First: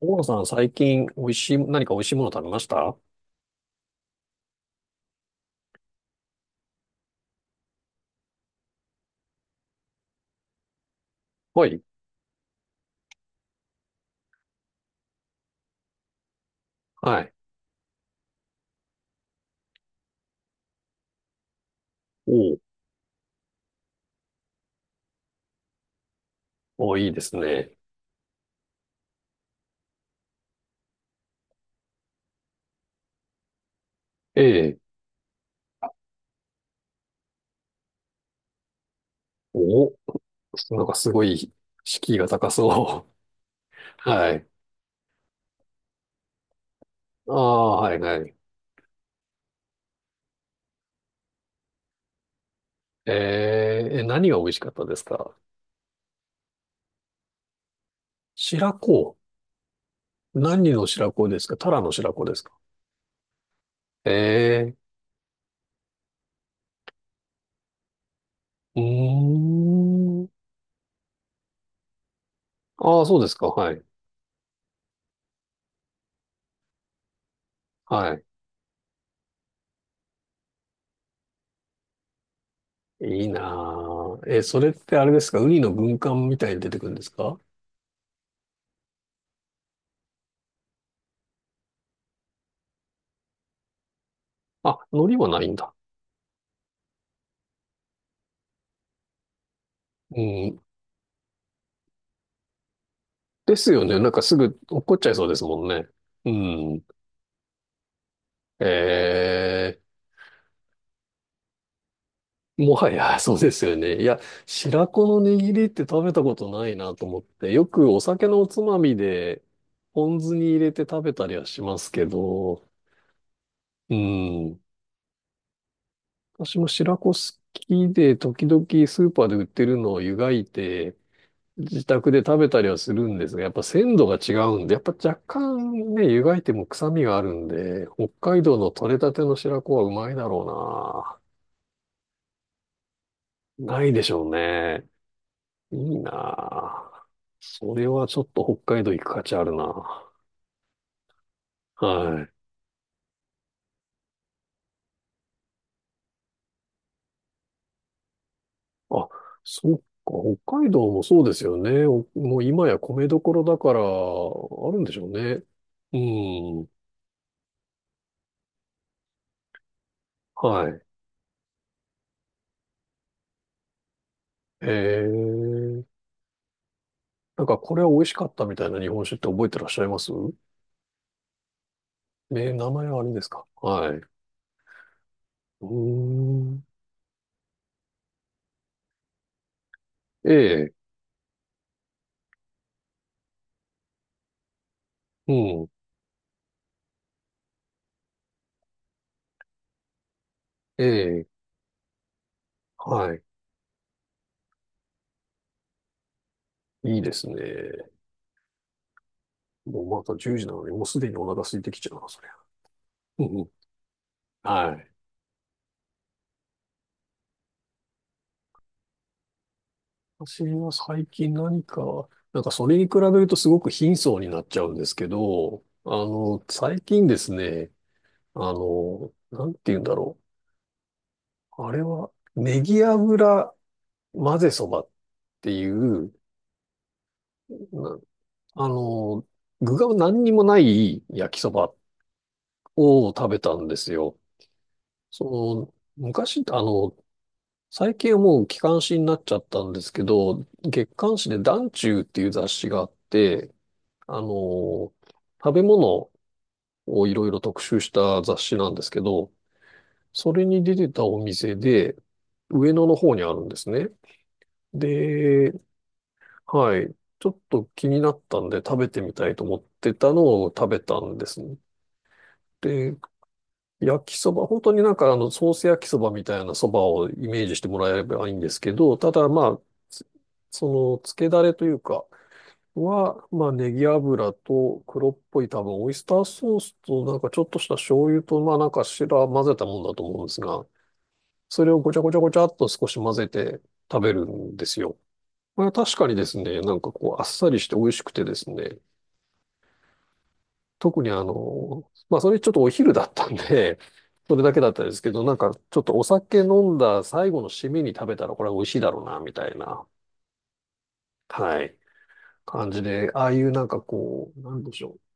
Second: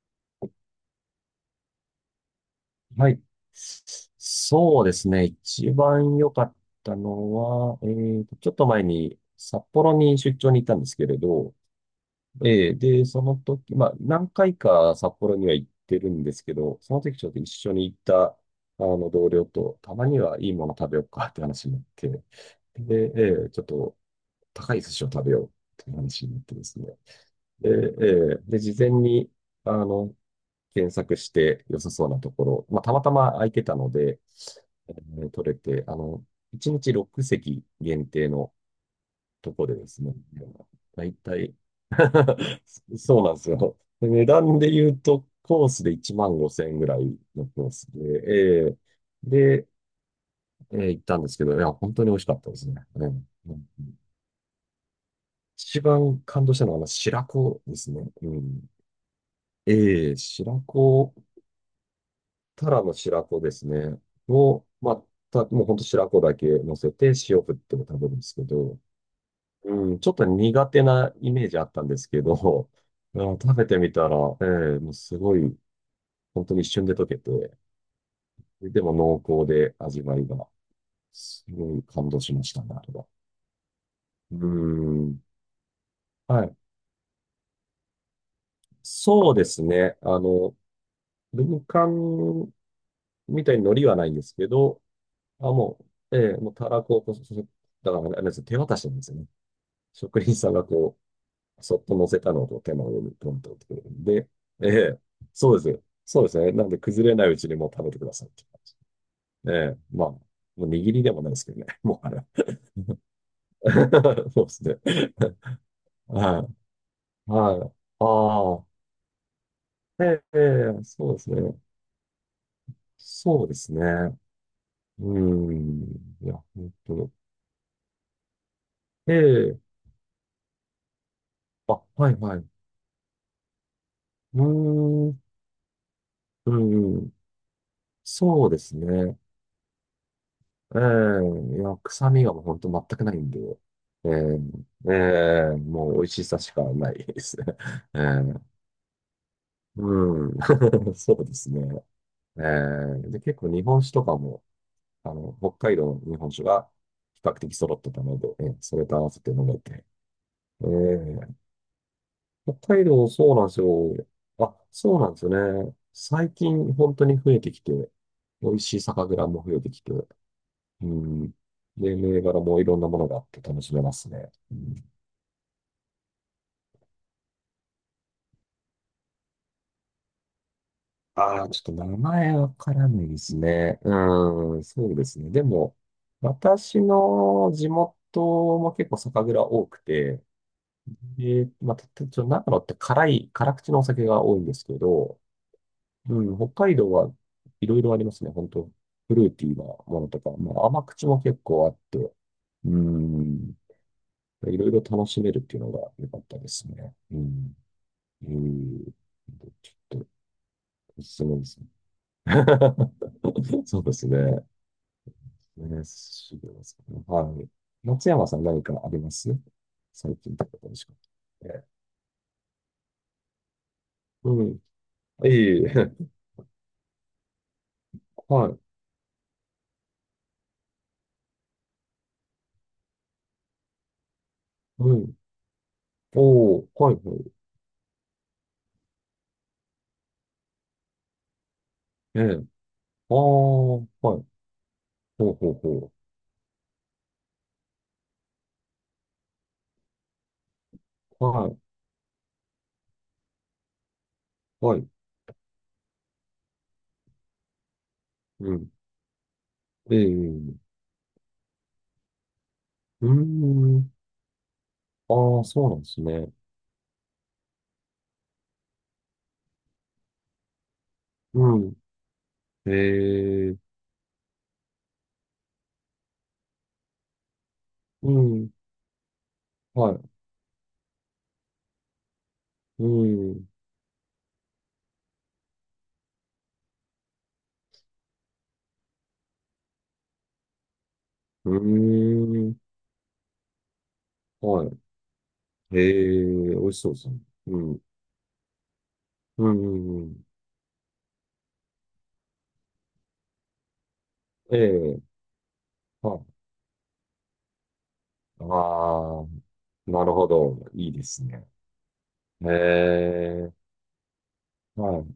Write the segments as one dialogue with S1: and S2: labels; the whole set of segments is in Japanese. S1: 大野さん、最近、美味しい、何か美味しいもの食べました？
S2: はい。そうですね。一番良かったのは、ちょっと前に札幌に出張に行ったんですけれど、
S1: はい。
S2: えーで、その時、まあ、何回か札幌には行ってるんですけど、その時
S1: は
S2: ちょ
S1: い。
S2: っと一緒に行った、同僚と、たまにはいいもの食べようかって話になって、
S1: おう。
S2: で、ちょっと高い寿司を食べようって話になってです
S1: お
S2: ね。
S1: う、いいです
S2: で、
S1: ね。
S2: 事前に、あの、検索して良さそうなところ、まあ、たまたま空いてたので、
S1: ええ。
S2: ね取れて、1日6席限定のとこでで
S1: お、
S2: すね、
S1: なんか
S2: だ
S1: す
S2: い
S1: ご
S2: た
S1: い、
S2: い
S1: 敷居が高 そ
S2: そうなんですよ。
S1: う。
S2: で値
S1: はい。
S2: 段で言うと、コースで1万5千円ぐらい
S1: あ
S2: のコー
S1: あ、
S2: ス
S1: はい、はい。
S2: で、えーで、行ったんですけど、いや、本当に美味しかったですね。う
S1: え
S2: んうん
S1: え、え、何が美味しかったですか？
S2: 一番感動したのは、白子ですね。うん。
S1: 白子。
S2: ええ、白
S1: 何の白
S2: 子、
S1: 子ですか？タラの白子ですか？
S2: タラの白子ですね。
S1: え
S2: を、
S1: え。
S2: まあ、もう本当白子だけ乗せて塩振っても食べるんですけど、
S1: う
S2: うん、ちょっ
S1: ー
S2: と
S1: ん。
S2: 苦手なイメージあったんですけど、
S1: ああ、そうですか。
S2: 食べ
S1: は
S2: て
S1: い。
S2: みたら、もうすごい、本当に一瞬で溶けて、
S1: はい。
S2: でも濃厚で味わいが、すごい感動しましたね、あれは。
S1: いいなあ。
S2: う
S1: え、それってあ
S2: ー
S1: れで
S2: ん。
S1: すか、ウニの軍艦み
S2: は
S1: たい
S2: い。
S1: に出てくるんですか？
S2: そうですね。軍艦みたいに海苔はないんですけ
S1: あ、
S2: ど、
S1: 海苔はな
S2: あ、
S1: いんだ。
S2: ももうたらこをこう、そそだから、あれですね手渡しなんですよね。
S1: う
S2: 職人さん
S1: ん、
S2: がこそっと乗せたのと手の上にトントン
S1: で
S2: って
S1: す
S2: くれ
S1: よ
S2: る
S1: ね。
S2: ん
S1: なんか
S2: で、
S1: すぐ
S2: え
S1: 落っこっ
S2: え、
S1: ちゃいそうです
S2: そう
S1: もん
S2: です。
S1: ね。
S2: そうで
S1: う
S2: すね。なんで
S1: ん。
S2: 崩れないうちにもう食べてくださいって感じ。ええ、
S1: え
S2: まあ、もう握りでもないですけどね。もうあれは。
S1: ー、もはや、そうですよね。いや、
S2: そうですね。
S1: 白子の握りって食 べたこ
S2: は
S1: と
S2: い。
S1: ないなと思って、よ
S2: はい。
S1: くお酒のお
S2: あ
S1: つ
S2: あ。
S1: まみで、
S2: え
S1: ポン
S2: え、
S1: 酢に入れて食
S2: そう
S1: べ
S2: で
S1: た
S2: す
S1: りは
S2: ね。
S1: しますけど、
S2: そうです
S1: う
S2: ね。
S1: ん。
S2: うーん。いや、
S1: 私も
S2: 本当
S1: 白子
S2: に。
S1: 好きで、時々スー
S2: え
S1: パーで売っ
S2: え、
S1: てるのを湯がいて、
S2: あ、
S1: 自宅
S2: はい、
S1: で
S2: は
S1: 食
S2: い。
S1: べ
S2: う
S1: たりはするんですが、やっぱ鮮度が違
S2: ー
S1: うんで、やっぱ若
S2: ん。
S1: 干ね、湯がいて
S2: う
S1: も臭み
S2: ん。
S1: があるんで、北海
S2: そう
S1: 道
S2: で
S1: の
S2: す
S1: 採れた
S2: ね。
S1: ての白子はうまいだろ
S2: ええ、いや、臭みがもう本当全くないんで、
S1: うな。ないで
S2: え
S1: しょうね。
S2: え、
S1: い
S2: もう
S1: い
S2: 美味しさしか
S1: な。
S2: ないですね。
S1: それ
S2: え
S1: はちょっ
S2: え、
S1: と北海道行く価値あるな。
S2: うん、そうですね。
S1: はい。
S2: ええ、で、結構日本酒とかも、北海道の日本酒が比較的揃ってたので、ええ、それと合
S1: あ、
S2: わせて飲め
S1: そっか。
S2: て。
S1: 北
S2: え
S1: 海道もそう
S2: え、
S1: ですよね。おもう
S2: 北
S1: 今や
S2: 海
S1: 米
S2: 道
S1: どこ
S2: そう
S1: ろ
S2: なんで
S1: だ
S2: す
S1: から、
S2: よ。あ、
S1: あるんで
S2: そ
S1: し
S2: う
S1: ょう
S2: なんです
S1: ね。
S2: よね。最
S1: うん。
S2: 近本当に増えてきて、美味しい酒蔵も増えてきて、
S1: はい。
S2: うん。で、銘柄もいろんなものがあって楽しめますね。う
S1: へ
S2: ん、
S1: え。なんかこれは美味しかったみたいな日本酒って覚えてらっしゃいます？
S2: ああ、ちょっと名
S1: え
S2: 前わ
S1: ー、名
S2: か
S1: 前
S2: ら
S1: はあ
S2: ない
S1: るん
S2: で
S1: です
S2: す
S1: か？
S2: ね。
S1: はい。
S2: うん、そうですね。で
S1: う
S2: も、
S1: ーん。
S2: 私の地元も結構酒蔵多くて、
S1: ええ、
S2: で、まあ、たたちょ、長野って辛口のお酒が多いんですけど、
S1: うん。
S2: うん、北海道はいろいろありますね。本当フルーティーなものとか、まあ、甘
S1: え
S2: 口も
S1: え、
S2: 結構あって、う
S1: はい。
S2: ん、いろいろ楽しめるっていうのが良かったですね。
S1: いいで
S2: う
S1: す
S2: ん
S1: ね。
S2: うーん。ち
S1: もう
S2: ょっ
S1: ま
S2: と、
S1: た10時なのに、もうす
S2: お
S1: でに
S2: すす
S1: お
S2: め
S1: 腹
S2: で
S1: 空
S2: す
S1: い
S2: ね。
S1: てきちゃうな、そりゃ。うんうん。
S2: そうですね。
S1: はい。
S2: ね、すぐですね。はい。松山さん何かあります最近
S1: 私
S2: とか
S1: は
S2: 楽しかっ
S1: 最近
S2: た。
S1: 何
S2: ええ
S1: か、なんかそれに比べるとすごく貧相にな
S2: う
S1: っ
S2: ん。
S1: ちゃうんですけ
S2: いえい
S1: ど、
S2: え。
S1: 最近ですね、
S2: はい。
S1: なんて言うんだろう。あれは、ネギ油混ぜそばっ
S2: うん。
S1: ていう、
S2: おー、はい、はい。
S1: な、あの、具が何にもない焼きそば
S2: ええ。あ
S1: を
S2: あ。
S1: 食べたんで
S2: はい。
S1: すよ。
S2: ほうほう
S1: そ
S2: ほ
S1: の、昔、最近はもう機関誌になっちゃったんですけど、月刊
S2: う。
S1: 誌で
S2: はい、
S1: 団中っていう雑誌があって、あ
S2: はい。
S1: の、食べ物をいろいろ特集した雑
S2: う
S1: 誌な
S2: ん。
S1: んですけど、
S2: ええ。
S1: それ
S2: う
S1: に出てたお店で、上野の
S2: ー
S1: 方にあるんですね。
S2: ん。あー、
S1: で、
S2: そうなんですね。
S1: はい。ちょっと気になったんで食べてみたいと思ってたのを食べたんです。
S2: うん。
S1: で、
S2: ええ。
S1: 焼きそば、本当になんかソース焼きそばみたいなそばをイメージしてもらえれ
S2: う
S1: ばいいんで
S2: ん。
S1: すけど、ただまあ、
S2: は
S1: つ、
S2: い。
S1: その、つけだれというか、
S2: う
S1: は、
S2: ん。
S1: まあ、ネギ油と黒っぽい多分、オイスターソースとなんかちょっとした醤油と、まあなんか白混ぜたもんだと思うんですが、
S2: う
S1: それをごちゃごちゃごちゃ
S2: ー
S1: っ
S2: ん。
S1: と少し混ぜて食べるん
S2: は
S1: です
S2: い。
S1: よ。これは
S2: え
S1: 確かにで
S2: え
S1: す
S2: 美
S1: ね、
S2: 味
S1: なん
S2: しそ
S1: か
S2: うです
S1: こ
S2: ね。
S1: う、あっさり
S2: う
S1: して
S2: ん。
S1: 美味しくてですね、
S2: うん、うんうん。
S1: 特にまあそれちょっとお昼だったんで、それだけだったんで
S2: え
S1: すけ
S2: え
S1: ど、なんかちょっとお
S2: はい。
S1: 酒飲んだ最後の締めに食べたらこ
S2: あ
S1: れは美味しいだろうな、
S2: あ、
S1: みたいな、
S2: なるほど。いいですね。
S1: はい、感じで、ああい
S2: え
S1: う
S2: え
S1: なんかこう、なんでしょ
S2: は
S1: う。
S2: い。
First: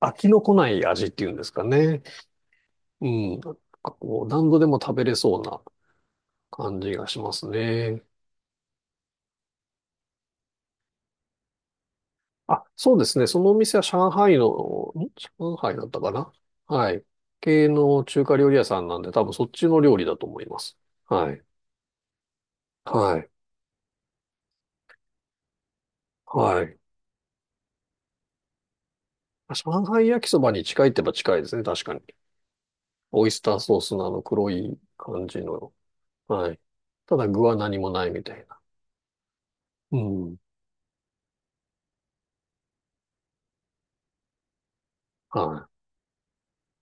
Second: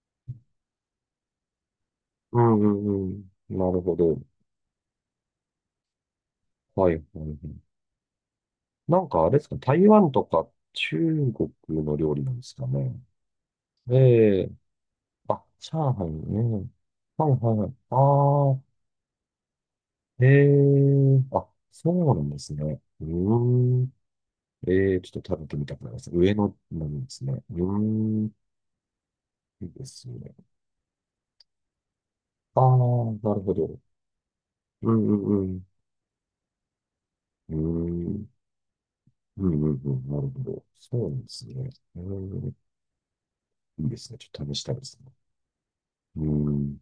S1: 飽きのこない味っていうんですかね。
S2: うん、う
S1: う
S2: ん、うん。
S1: ん。なんか
S2: なるほど。
S1: こう、何度でも食べれそうな感
S2: は
S1: じ
S2: い、はい、
S1: がし
S2: は
S1: ます
S2: い。
S1: ね。
S2: なんかあれですか、台湾とか中国の料理なんです
S1: あ、
S2: か
S1: そう
S2: ね。
S1: ですね。そのお店は上海
S2: え
S1: の、
S2: え
S1: ん、
S2: あ、
S1: 上海だっ
S2: 上
S1: たか
S2: 海
S1: な？
S2: ね。
S1: はい。
S2: はい、はい、は
S1: 系
S2: い。あ
S1: の中華料理
S2: あ、
S1: 屋さんなんで、多分そっちの料理だと
S2: え
S1: 思います。
S2: え
S1: はい。
S2: あ、そうなんですね。う
S1: はい。
S2: ーん。ええちょっと食べてみたくなります。上野
S1: はい。
S2: なんですね。うーん。いい
S1: 上
S2: で
S1: 海
S2: す
S1: 焼き
S2: ね。
S1: そばに近いって言えば近いですね、確かに。
S2: ああ、
S1: オイ
S2: な
S1: ス
S2: る
S1: タ
S2: ほ
S1: ーソ
S2: ど。
S1: ースのあの黒い
S2: うん
S1: 感じ
S2: うん
S1: の。はい。ただ具
S2: う
S1: は
S2: ん。
S1: 何
S2: う
S1: もない
S2: ー
S1: み
S2: ん。
S1: たいな。
S2: うんうんう
S1: う
S2: ん。なるほ
S1: ん。
S2: ど。そうなんですね。うーん。いいですね。ちょっと試したいですね。
S1: はい。
S2: うーん。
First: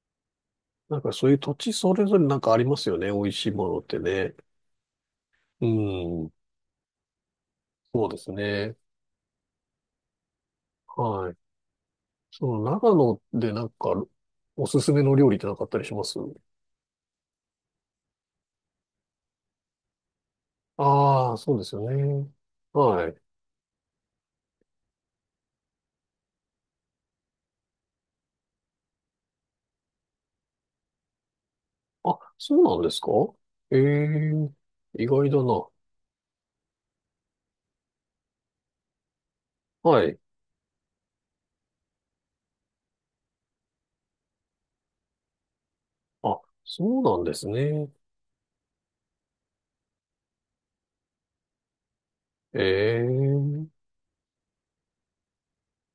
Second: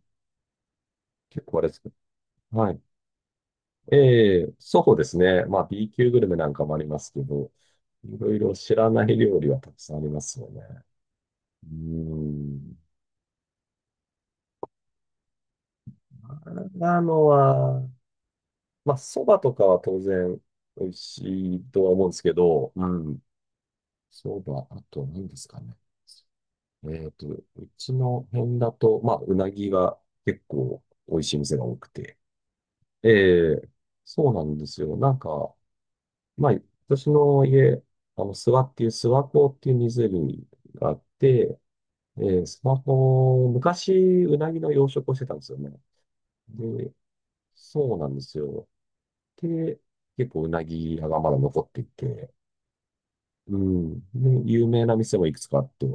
S1: なんかそういう
S2: 結
S1: 土
S2: 構あれ
S1: 地
S2: です
S1: そ
S2: ね。
S1: れぞれなんかあり
S2: は
S1: ま
S2: い。
S1: すよね、美味しいものってね。
S2: ええ、そうですね。まあ、
S1: う
S2: B 級グル
S1: ん。
S2: メなんかもありますけど、
S1: そう
S2: い
S1: で
S2: ろ
S1: す
S2: いろ知
S1: ね。
S2: らない料理はたくさんありますよね。
S1: はい。
S2: う
S1: そ
S2: ー
S1: の
S2: ん。
S1: 長野でなんかおすすめの料理ってなかったりします？
S2: 長野は、まあ、そばとかは当然美味
S1: ああー、そ
S2: し
S1: うで
S2: い
S1: すよ
S2: とは思うんです
S1: ね。
S2: けど、う
S1: は
S2: ん。
S1: い。
S2: そばあと何ですかね。うちの辺だと、まあ、うなぎが結構美味しい店が多く
S1: あ、
S2: て。
S1: そうなんですか？
S2: ええ、
S1: え
S2: そうな
S1: え。
S2: んですよ。
S1: 意
S2: なん
S1: 外だ
S2: か、
S1: な。
S2: まあ、私の家、諏訪っていう、諏訪湖っていう
S1: はい。
S2: 湖があって、ええ、諏訪湖、昔、うなぎの養殖をしてたんですよね。
S1: あ、
S2: で、
S1: そうなんですね。
S2: そうなんですよ。で、結構うなぎ屋がまだ残っていて、う
S1: ええ。
S2: ん。で、有名な店もいくつかあって、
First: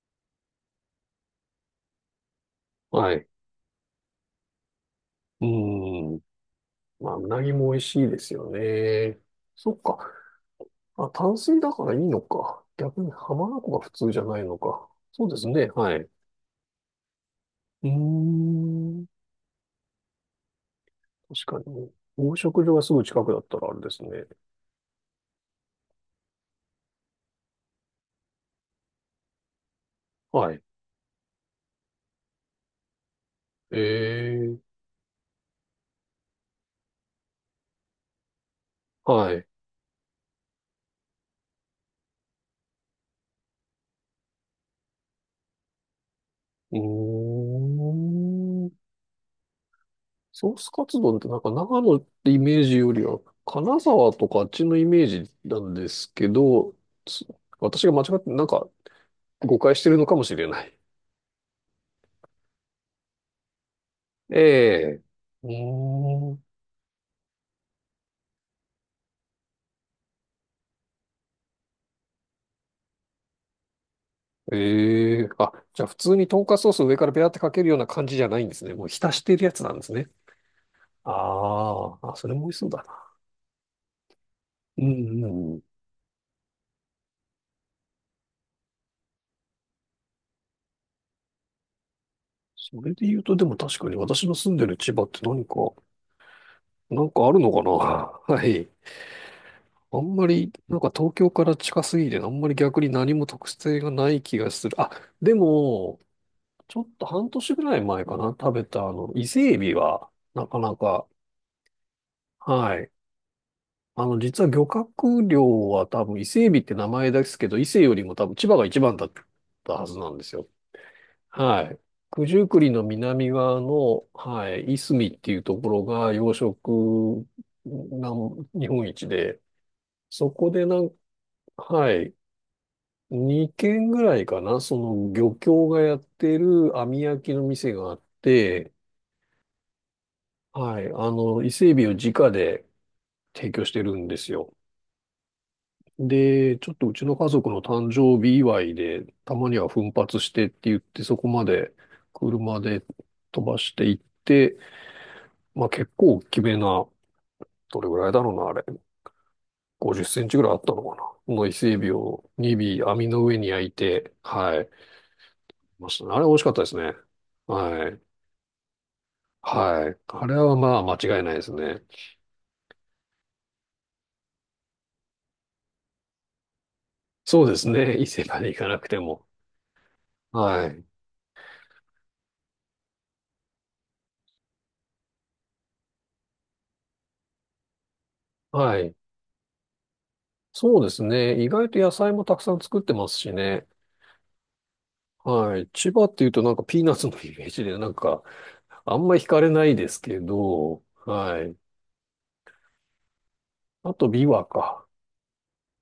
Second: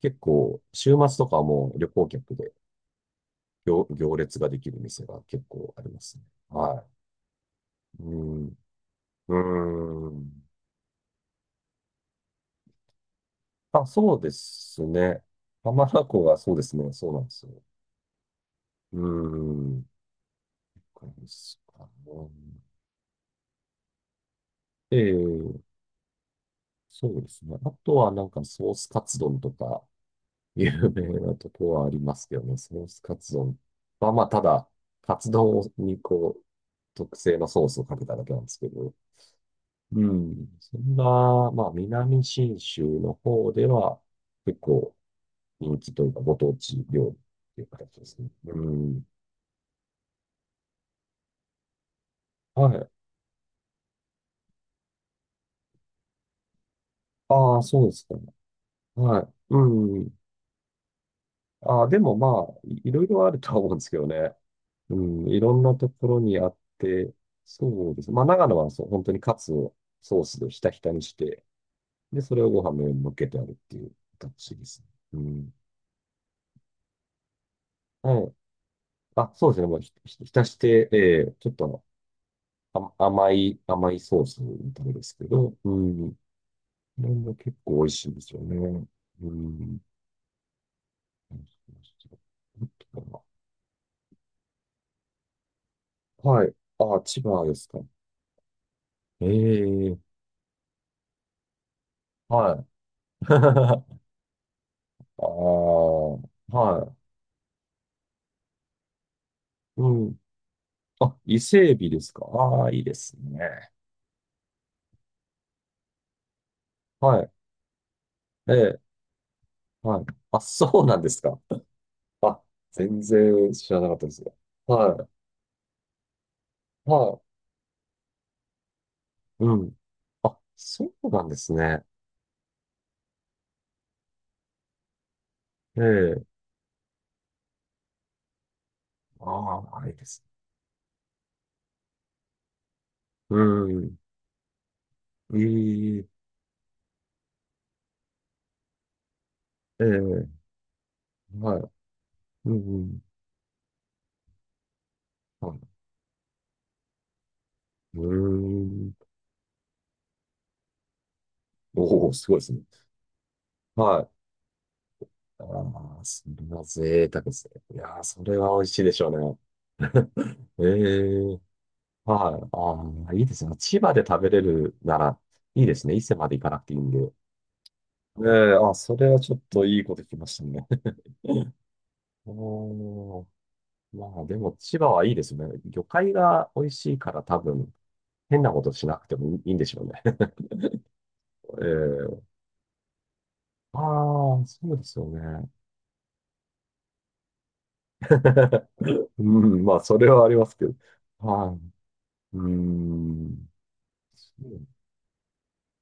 S2: 結構、週末とかはもう旅行客で、
S1: はい。
S2: 行列ができる店が結
S1: う
S2: 構あります
S1: ん。
S2: ね。は
S1: まあ、うなぎも美味し
S2: い。
S1: い
S2: う
S1: です
S2: ん。
S1: よ
S2: う
S1: ね。そっか。
S2: ーん。
S1: あ、淡水だからいいのか。逆に浜名湖が
S2: あ、
S1: 普通
S2: そ
S1: じ
S2: う
S1: ゃ
S2: で
S1: ないの
S2: す
S1: か。
S2: ね。
S1: そうですね。
S2: 浜
S1: はい。
S2: 名
S1: う
S2: 湖がそうですね。そうなんですよ。
S1: ー
S2: うー
S1: ん。
S2: ん。そうです
S1: 確か
S2: か
S1: に。
S2: ね
S1: 養殖場がすぐ近くだったらあれですね。
S2: ええ、そうですね。あとはなんかソースカツ丼とか、
S1: はい。
S2: 有名なとこはありますけどね。ソースカツ丼は、まあ、た
S1: え
S2: だ、
S1: え。
S2: カツ丼にこう、特製のソースをかけただけなんですけど、
S1: はい。
S2: うん。そんな、まあ、南信州の方では、結構人気というか、ご当
S1: う
S2: 地料理っ
S1: ー
S2: ていう形ですね。う
S1: ん。
S2: ん。
S1: ソースカツ丼ってなんか長野ってイメー
S2: は
S1: ジ
S2: い。
S1: よりは、金沢とかあっちのイメージなんですけど、す、
S2: ああ、そ
S1: 私
S2: う
S1: が
S2: で
S1: 間違
S2: すか。
S1: って、なんか、
S2: はい。
S1: 誤解してる
S2: う
S1: の
S2: ん。
S1: かもしれない。
S2: ああ、でもまあ、いいろいろあるとは思うんですけどね。
S1: え
S2: う
S1: え。
S2: ん。い
S1: う
S2: ろんなところ
S1: ー
S2: に
S1: ん。
S2: あって、そうです。まあ、長野はそう、本当にカツをソースでひたひたにして、で、それをご飯の上に乗っけてあるっていう形ですね。う
S1: ええ。あ、
S2: ん。
S1: じゃあ普通にトンカツソースを上からペラってかけるような感じ
S2: は
S1: じゃ
S2: い。
S1: ないんですね。もう浸し
S2: あ、
S1: てる
S2: そ
S1: や
S2: うです
S1: つ
S2: ね。
S1: なん
S2: もう
S1: で
S2: ひ、
S1: すね。
S2: ひひたして、ちょっと
S1: あー、あ、それも美味しそうだな。
S2: 甘いソースみ
S1: う
S2: たいです
S1: ん
S2: け
S1: うん
S2: ど、
S1: うん。
S2: うん。これも結構美味しいんですよね。うん。
S1: それで言うと、でも確かに私の住んでる千葉って何か、
S2: はい。
S1: な
S2: あ、
S1: ん
S2: 千
S1: かある
S2: 葉
S1: の
S2: で
S1: か
S2: す
S1: な？
S2: か。
S1: はい。
S2: え
S1: あ
S2: え
S1: んまり、なんか東京から近すぎて、あんまり
S2: はい。
S1: 逆に何も 特性
S2: あ
S1: がない気がする。あ、
S2: あ、
S1: でも、ちょっ
S2: は
S1: と半年ぐらい前かな、食べたあの、伊勢エビ
S2: い。う
S1: は、
S2: ん。
S1: なかなか、
S2: あ、伊勢海老ですか。ああ、い
S1: は
S2: い
S1: い。
S2: ですね。
S1: 実は漁獲量は多分伊勢海老って名前
S2: は
S1: で
S2: い。
S1: すけど、伊勢よりも多分千
S2: え
S1: 葉が一
S2: え、
S1: 番だったはず
S2: はい。
S1: なんです
S2: あ、
S1: よ。
S2: そうなんですか。
S1: はい。九
S2: あ、
S1: 十九里の
S2: 全
S1: 南
S2: 然
S1: 側
S2: 知らなかった
S1: の、
S2: ですよ。
S1: はい、いすみ
S2: は
S1: っていうところが養
S2: い。は
S1: 殖なん日本一で、
S2: い。うん。
S1: そ
S2: あ、
S1: こでなん、
S2: そうなんですね。
S1: はい、2軒ぐらいかな、その漁協が
S2: え
S1: やっ
S2: え、
S1: てる網焼きの店があって、
S2: ああ、いいですね。
S1: はい、伊勢海老を直で
S2: う
S1: 提供してる
S2: ん。
S1: んですよ。
S2: ええ
S1: で、ちょっとうちの家族の誕生日祝いで、たまには奮発
S2: え
S1: し
S2: え
S1: てって言って、そこま
S2: はい。
S1: で
S2: うん、
S1: 車
S2: う
S1: で
S2: ん。
S1: 飛ばしていって、
S2: は
S1: ま
S2: い。
S1: あ結構大きめな、どれぐ
S2: う
S1: らいだろうな、あ
S2: ー
S1: れ。
S2: ん。
S1: 50センチぐらいあったのかな。の伊勢海老
S2: おお、す
S1: を
S2: ごいですね。
S1: 2尾網の上に焼い
S2: はい。
S1: て、はい。まし
S2: あ
S1: た
S2: あ、
S1: ね。あ
S2: そ
S1: れ美味し
S2: れ
S1: かった
S2: は
S1: ですね。
S2: 贅沢ですね。い
S1: は
S2: や
S1: い。
S2: ー、それは美味しいでしょうね。
S1: はい。あれは まあ間違いな
S2: え
S1: いで
S2: え
S1: すね。
S2: はい。ああ、いいですね。千葉で食べれるなら、いいですね。伊勢まで行かなくていいんで。
S1: そうですね。伊勢
S2: え
S1: まで
S2: え
S1: 行か
S2: あ、
S1: なく
S2: そ
S1: て
S2: れは
S1: も。
S2: ちょっといいこと聞きました
S1: は
S2: ね。
S1: い。
S2: おー、まあでも千葉はいいですね。魚介が美味しいから多分、変なこと
S1: は
S2: し
S1: い。
S2: なくてもいいんでしょうね。
S1: そうですね。意外と野菜
S2: ええ
S1: もたくさん作ってますしね。
S2: ああ、そうですよね。
S1: はい。千葉っていうとなんかピーナッツのイメージでなんか あんま
S2: う
S1: 惹かれな
S2: ん、
S1: い
S2: まあ、
S1: で
S2: そ
S1: す
S2: れ
S1: け
S2: はありますけど。
S1: ど、はい。
S2: はい。うん。
S1: あとビ
S2: そ
S1: ワ
S2: う
S1: か。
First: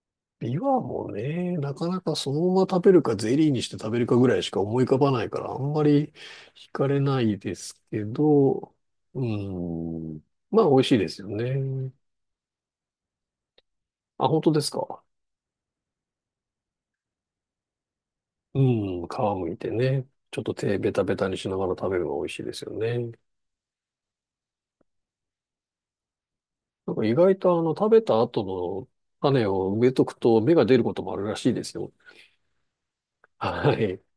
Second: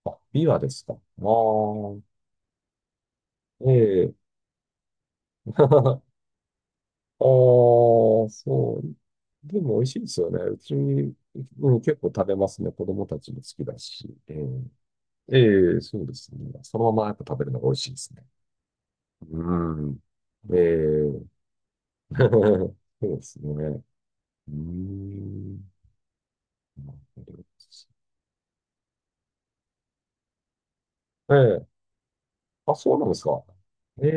S2: あ、ビ
S1: ビ
S2: ワで
S1: ワ
S2: すか。あ
S1: もね、なかなか
S2: あ、
S1: そのまま食べるかゼリーにし
S2: え
S1: て食べる
S2: え
S1: かぐらいしか思い浮かばないから あんま
S2: あ
S1: り惹かれないで
S2: あ、
S1: すけど、
S2: そう。
S1: う
S2: でも美味しいです
S1: ん。
S2: よね。
S1: まあ美味しいですよ
S2: うん、
S1: ね。
S2: 結構食べますね。子供たちも好きだし。
S1: あ、
S2: え
S1: 本当ですか？
S2: えええそうですね。そのままやっぱ食べるのが美味しいですね。
S1: うん。皮むいて
S2: うん。
S1: ね。ちょっと
S2: え
S1: 手ベタベ
S2: え
S1: タにしながら食べるのが 美味しいですよね。
S2: そうですね。うん。な
S1: なん
S2: る
S1: か意
S2: ほ
S1: 外
S2: ど
S1: とあの、食べた後の種を植えとくと芽が出ることもあるらしいで
S2: え
S1: す
S2: え
S1: よ。
S2: あ、そうなんですか。
S1: はい。
S2: え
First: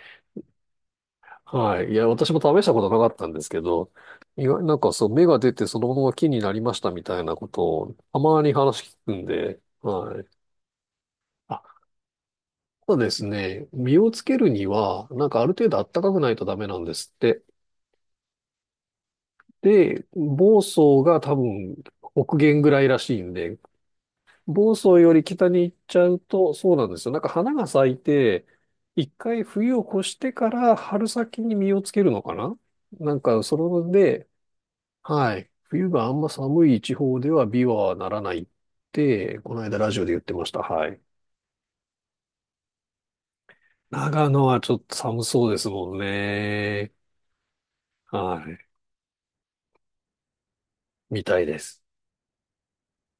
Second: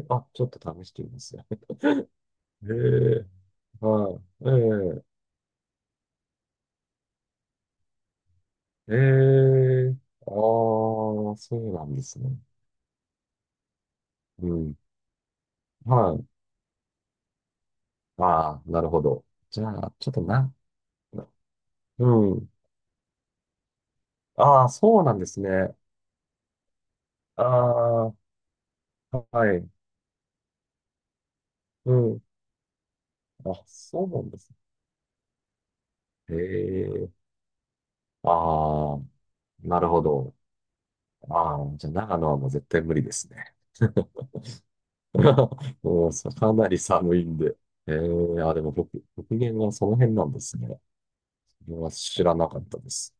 S2: えあ、ちょっと試してみます。
S1: はい。いや、私も試したことなかっ
S2: え
S1: た
S2: え
S1: んですけど、
S2: はい。
S1: 意外、なんかそう、芽が出てそのまま木になりましたみたいなことを、たまに話
S2: ええ
S1: 聞くんで、
S2: ええ
S1: は
S2: あ
S1: い。
S2: あそ
S1: あ、
S2: うなんですね。
S1: ただですね、実をつけ
S2: う
S1: るに
S2: ん。
S1: は、なんかある程度暖か
S2: は
S1: く
S2: い。
S1: ないとダメなんですって。
S2: ああ、なるほど。じゃあ、
S1: で、
S2: ちょっとな、
S1: 房総が
S2: な
S1: 多分
S2: う
S1: 北
S2: ん。
S1: 限ぐらいらしいんで、
S2: ああ、
S1: 房総
S2: そうな
S1: よ
S2: ん
S1: り
S2: です
S1: 北に行
S2: ね。
S1: っちゃうと、そうなんですよ。なんか
S2: あ
S1: 花が咲い
S2: あ、
S1: て、一
S2: は
S1: 回
S2: い。
S1: 冬を越してから春先に実をつ
S2: う
S1: けるの
S2: ん。
S1: かな。なんか、そ
S2: あ、
S1: れ
S2: そうな
S1: で、
S2: んですね。
S1: はい。冬があんま寒い地
S2: え
S1: 方
S2: え
S1: では美はならないっ
S2: ああ、
S1: て、この間
S2: なる
S1: ラジ
S2: ほ
S1: オで言って
S2: ど。
S1: ました。はい。
S2: ああ、じゃあ、長野はもう絶対無理ですね。
S1: 長野はちょっと寒そうです もん
S2: もうん、かなり
S1: ね。
S2: 寒いんで。え
S1: は
S2: ー、あ、
S1: い。
S2: でも北限はその辺なんですね。
S1: みたいです。
S2: 僕は知らなかったです。